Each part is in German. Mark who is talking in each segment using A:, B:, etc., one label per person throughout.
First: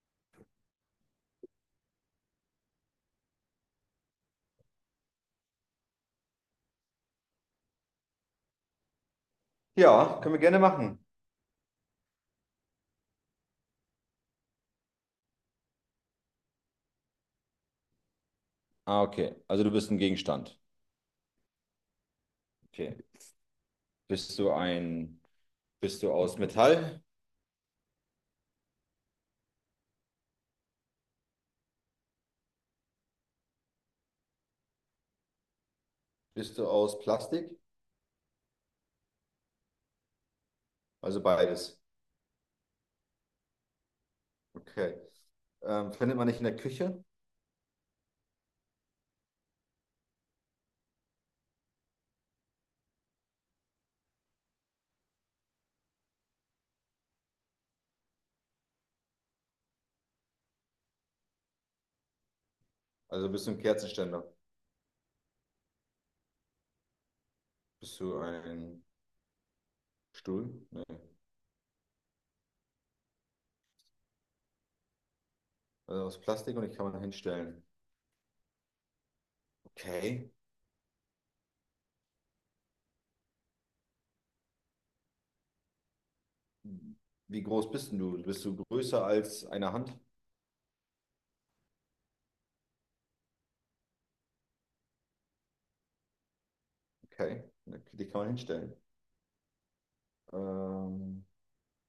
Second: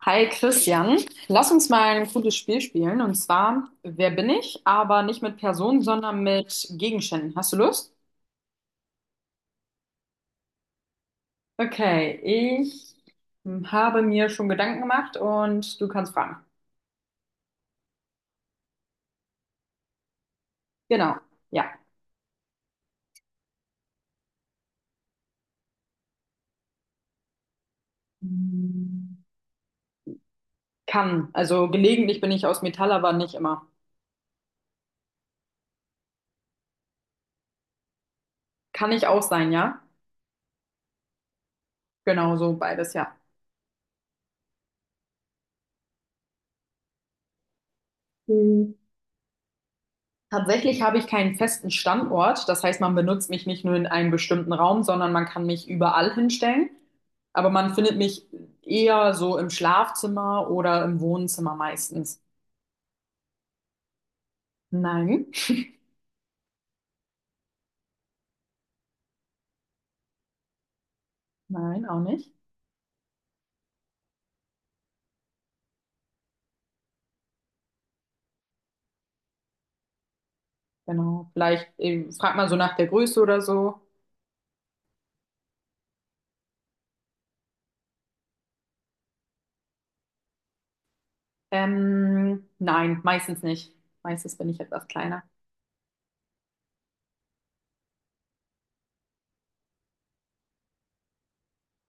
A: Hi Christian, lass uns mal ein cooles Spiel spielen, und zwar: Wer bin ich? Aber nicht mit Personen, sondern mit Gegenständen. Hast du Lust?
B: Ja, können wir gerne machen.
A: Okay, ich habe mir schon Gedanken gemacht und du kannst fragen.
B: Ah, okay. Also du bist ein Gegenstand.
A: Genau, ja.
B: Okay. Bist du ein, Bist du aus Metall?
A: Hm, kann, also gelegentlich bin ich aus Metall, aber nicht immer.
B: Bist du aus Plastik?
A: Kann ich auch sein, ja?
B: Also beides.
A: Genau, so beides, ja.
B: Okay. Findet man nicht in der Küche?
A: Hm. Tatsächlich habe ich keinen festen Standort, das heißt, man benutzt mich nicht nur in einem bestimmten Raum, sondern man kann mich überall hinstellen. Aber man findet mich eher so im Schlafzimmer oder im Wohnzimmer meistens.
B: Also bist du ein Kerzenständer?
A: Nein,
B: Bist du ein Stuhl? Nee.
A: nein, auch nicht.
B: Also aus Plastik und ich kann man hinstellen. Okay.
A: Genau. Vielleicht fragt man so nach der Größe oder so.
B: Wie groß bist denn du? Bist du größer als eine Hand?
A: Nein, meistens nicht. Meistens bin ich etwas kleiner.
B: Okay. Die kann man hinstellen. Ähm,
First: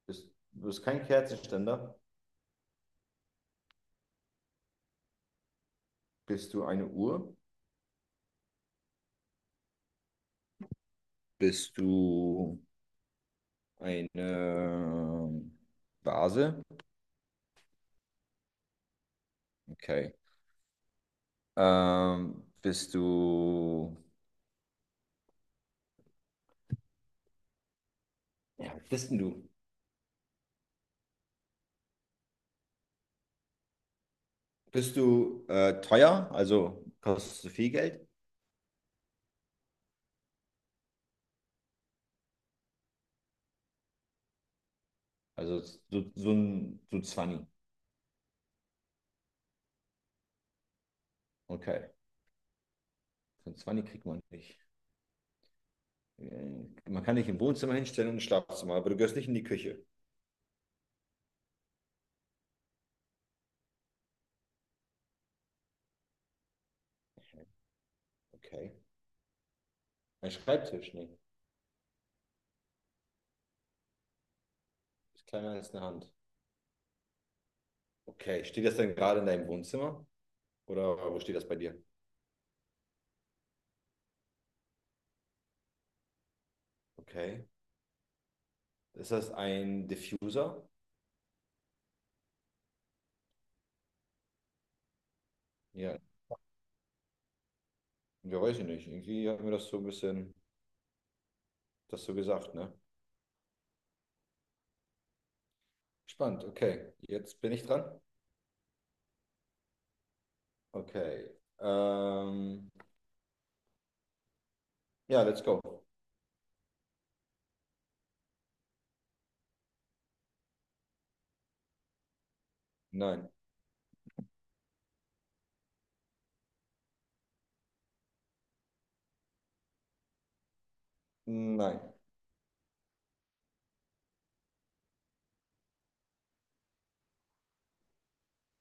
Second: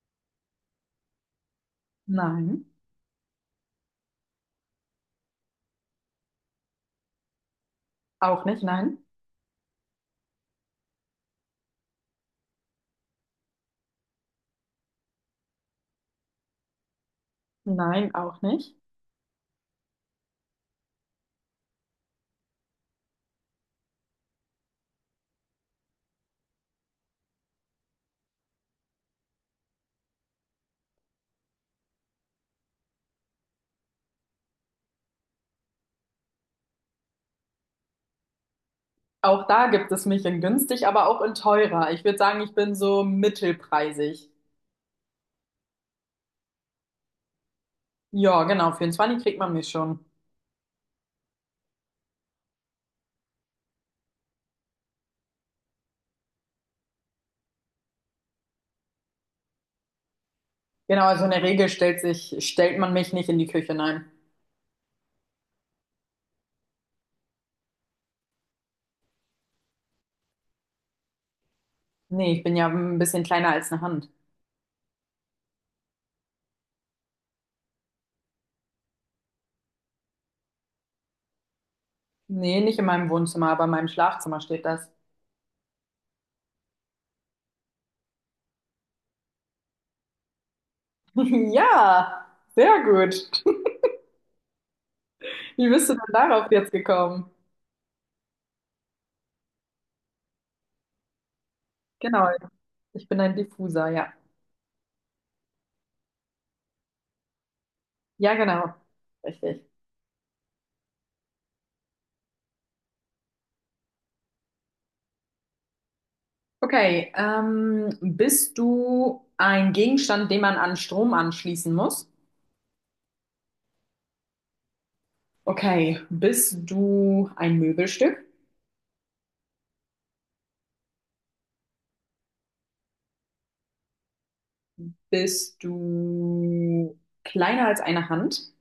B: du bist kein Kerzenständer.
A: Nein,
B: Bist du eine Uhr?
A: auch nicht, nein.
B: Bist du eine Vase?
A: Nein, auch nicht.
B: Okay. Bist du. Ja, was bist denn du? Bist du teuer? Also kostest du viel Geld?
A: Auch da gibt es mich in günstig, aber auch in teurer. Ich würde sagen, ich bin so mittelpreisig.
B: Also so ein 20.
A: Ja, genau, für 20 kriegt man mich schon.
B: Okay. So ein 20 kriegt man nicht. Äh, Man kann dich im Wohnzimmer hinstellen und im Schlafzimmer, aber du gehörst nicht in die Küche.
A: Genau, also in der Regel stellt man mich nicht in die Küche, nein.
B: Okay. Ein Schreibtisch? Nee.
A: Nee, ich bin ja ein bisschen kleiner als eine Hand.
B: Ist kleiner als eine Hand. Okay. Steht das denn gerade in deinem Wohnzimmer? Oder wo steht das bei dir?
A: Nee, nicht in meinem Wohnzimmer, aber in meinem Schlafzimmer steht das.
B: Okay. Ist das ein Diffuser?
A: Ja, sehr gut. Wie bist du
B: Ja,
A: denn darauf jetzt gekommen?
B: ja, weiß ich nicht. Irgendwie hat mir das so ein bisschen das so
A: Genau,
B: gesagt, ne?
A: ich bin ein Diffuser, ja.
B: Spannend, okay. Jetzt bin ich dran.
A: Ja, genau. Richtig.
B: Okay. Ähm, ja, let's go.
A: Okay, bist du ein Gegenstand, den man an Strom anschließen muss?
B: Nein,
A: Okay, bist du ein Möbelstück?
B: nein,
A: Bist du kleiner als eine Hand?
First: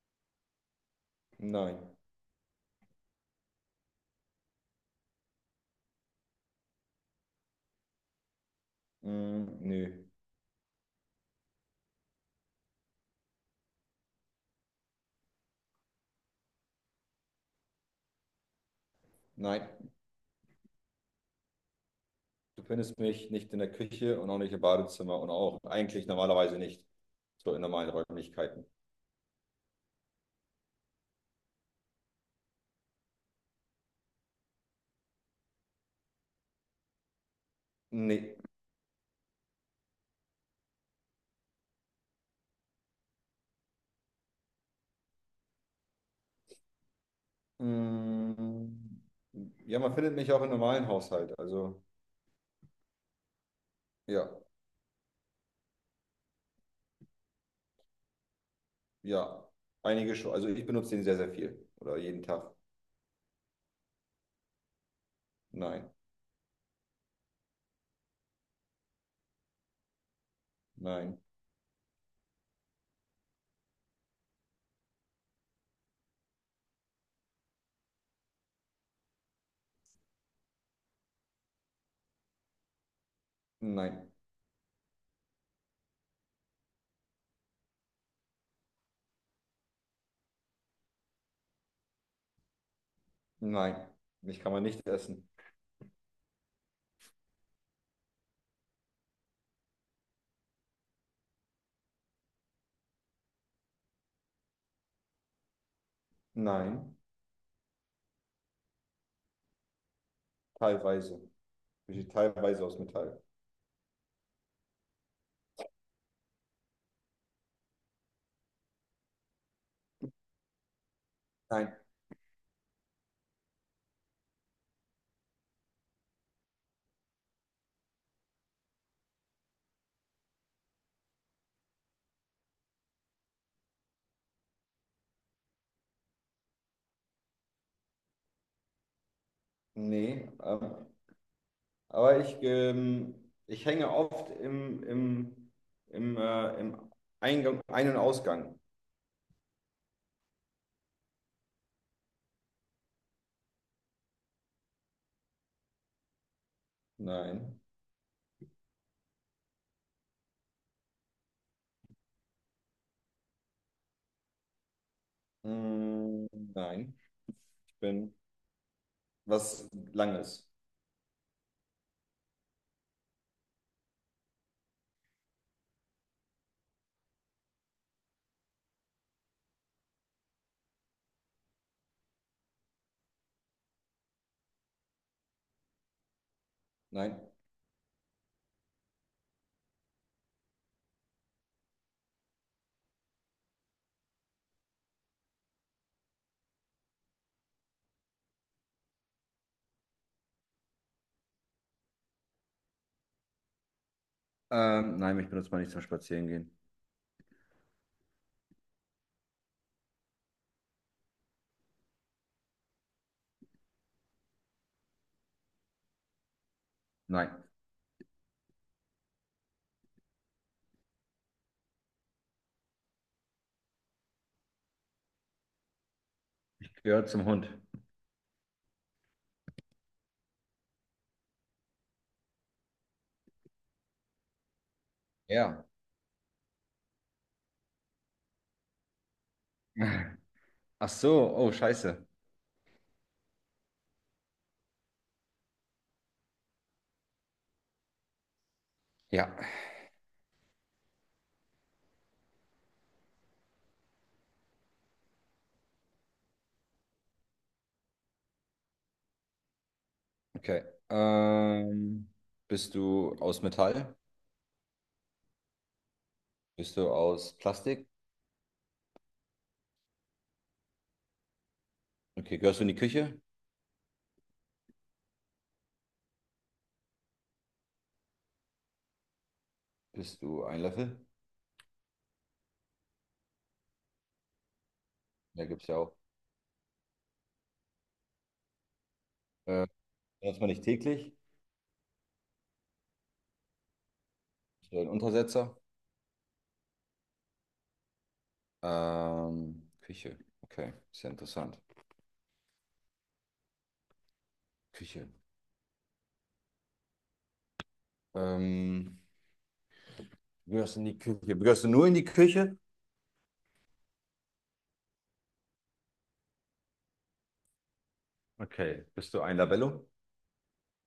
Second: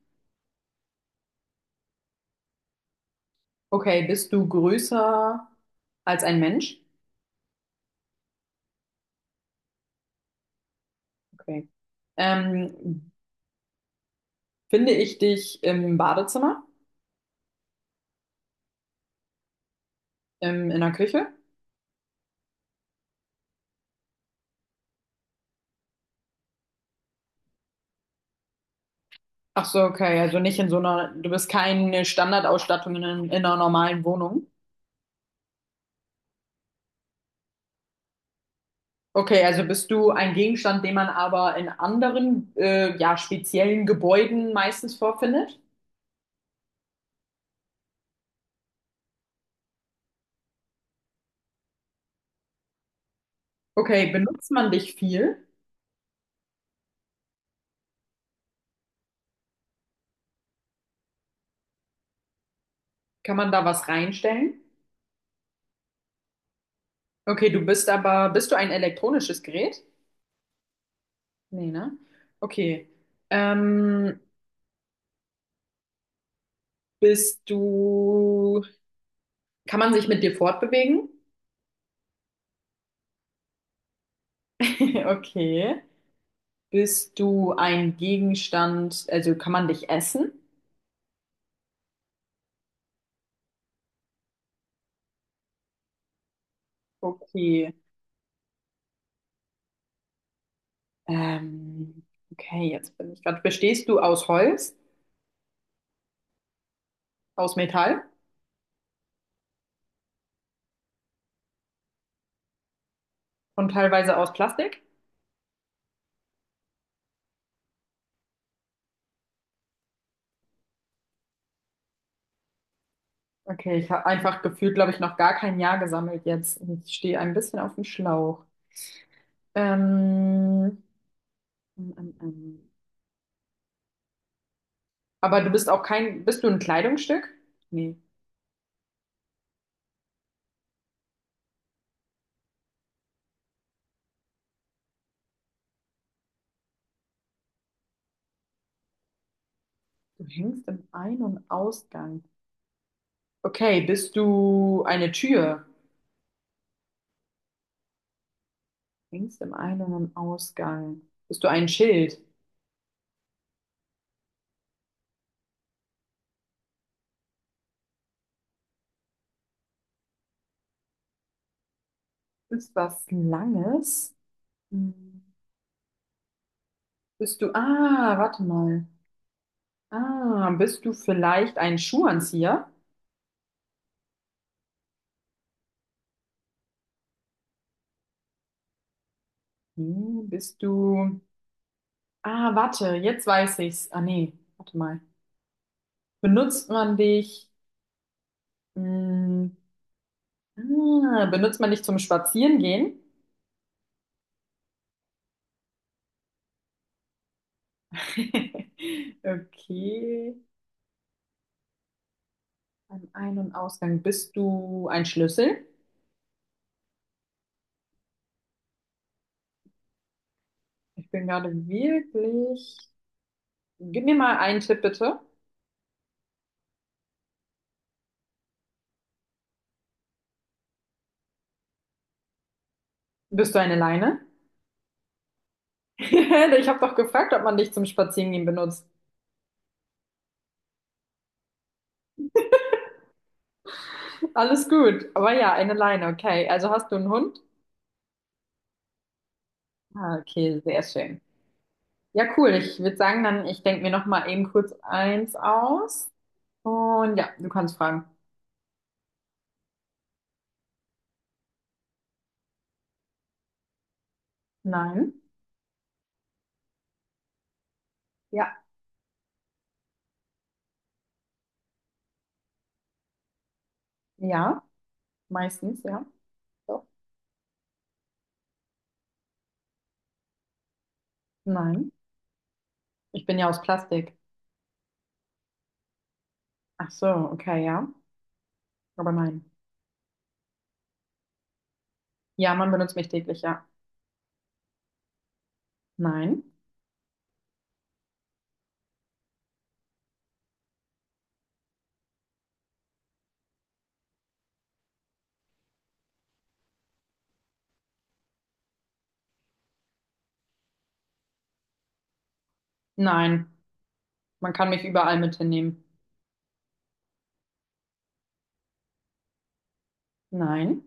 B: nein,
A: Okay, bist du größer als ein Mensch?
B: mm, nö,
A: Okay. Ähm, finde ich dich im Badezimmer,
B: nein.
A: in der Küche?
B: Du findest mich nicht in der Küche und auch nicht im Badezimmer und auch eigentlich normalerweise nicht so in normalen Räumlichkeiten.
A: Ach so, okay, also nicht in so einer, du bist keine Standardausstattung in einer normalen Wohnung.
B: Nee.
A: Okay, also bist du ein Gegenstand, den man aber in anderen, ja, speziellen Gebäuden meistens vorfindet?
B: Mm, ja, man findet mich auch im normalen Haushalt. Also,
A: Okay,
B: ja.
A: benutzt man dich viel?
B: Ja, einige schon. Also ich benutze den sehr, sehr viel. Oder jeden Tag.
A: Kann man da was reinstellen?
B: Nein,
A: Okay, bist du ein elektronisches Gerät?
B: nein,
A: Nee, ne? Okay. Ähm, bist du Kann man sich mit dir fortbewegen?
B: nein,
A: Okay. Bist du ein Gegenstand, also kann man dich essen?
B: nein. Mich kann man nicht essen.
A: Okay. Ähm, okay, jetzt bin ich gerade. Bestehst du aus Holz,
B: Nein,
A: aus Metall
B: teilweise. Besteht teilweise aus Metall.
A: und teilweise aus Plastik?
B: Nein,
A: Okay, ich habe einfach gefühlt, glaube ich, noch gar kein Ja gesammelt jetzt. Ich stehe ein bisschen auf dem Schlauch. Ähm, ähm, ähm, ähm. Aber du bist auch kein, bist du ein Kleidungsstück? Nee,
B: nee. Aber ich hänge oft im Eingang, Ein- und Ausgang.
A: du hängst im Ein- und Ausgang. Okay, bist du eine Tür?
B: Nein.
A: Längst im Ein- und im Ausgang. Bist du ein Schild?
B: Mm, nein. Ich bin was Langes.
A: Ist was Langes? Hm. Warte mal. Ah, bist du vielleicht ein Schuhanzieher?
B: Nein.
A: Hm, warte, jetzt weiß ich's. Ah, nee, warte mal. Benutzt man dich, hm, benutzt man dich zum Spazierengehen?
B: Nein, mich benutzt man nicht zum Spazierengehen.
A: Okay. Am Ein- und Ausgang. Bist du ein Schlüssel?
B: Nein.
A: Ich bin gerade wirklich. Gib mir mal einen Tipp, bitte.
B: Ich gehöre zum Hund.
A: Bist du eine Leine?
B: Ja.
A: Ich habe doch gefragt, ob man dich zum Spazierengehen benutzt.
B: Ach so, oh, scheiße.
A: Alles gut. Aber ja, eine Leine, okay. Also hast du einen Hund?
B: Ja,
A: Ah, okay, sehr schön. Ja, cool. Ich würde sagen, dann, ich denke mir noch mal eben kurz eins aus. Und ja, du kannst fragen.
B: okay. Ähm, Bist du aus Metall?
A: Nein.
B: Bist du aus Plastik?
A: Ja.
B: Okay, gehörst du in die Küche?
A: Ja. Meistens, ja. So.
B: Bist du ein Löffel?
A: Nein. Ich bin ja aus Plastik.
B: Ja, gibt's ja auch.
A: Ach so, okay, ja. Aber nein.
B: Äh, Benutzt man nicht täglich?
A: Ja, man benutzt mich täglich, ja.
B: Bist du ein Untersetzer?
A: Nein.
B: Küche. Okay, sehr interessant. Küche. Ähm, Gehörst du in die Küche. Gehörst du nur in die Küche?
A: Nein. Man kann mich überall mit hinnehmen.
B: Okay. Bist du ein Labello?
A: Nein,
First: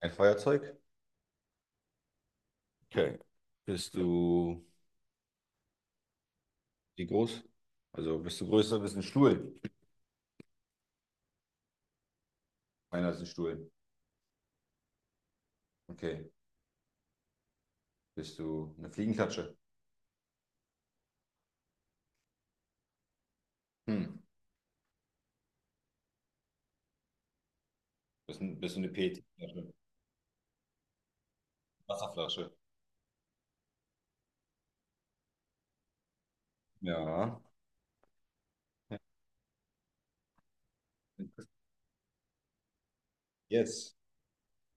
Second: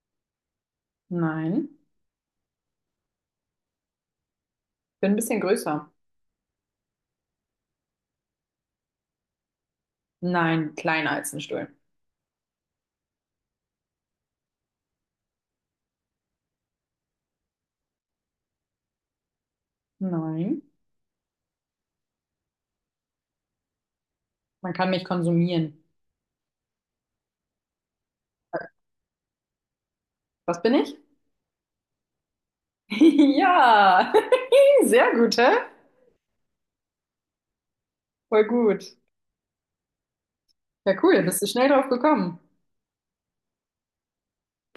B: Ein Feuerzeug?
A: nein,
B: Okay. Bist du
A: bin ein bisschen größer.
B: Wie groß? Also bist ein Stuhl?
A: Nein, kleiner als ein Stuhl.
B: Einer ist ein Stuhl. Okay. Bist du eine Fliegenklatsche?
A: Nein.
B: Hm.
A: Man kann mich konsumieren.
B: Bist du eine PET-Flasche?
A: Was bin ich?
B: Wasserflasche?
A: Ja, sehr gut, hä?
B: Ja.
A: Voll gut. Ja, cool, bist du schnell drauf gekommen.
B: Yes.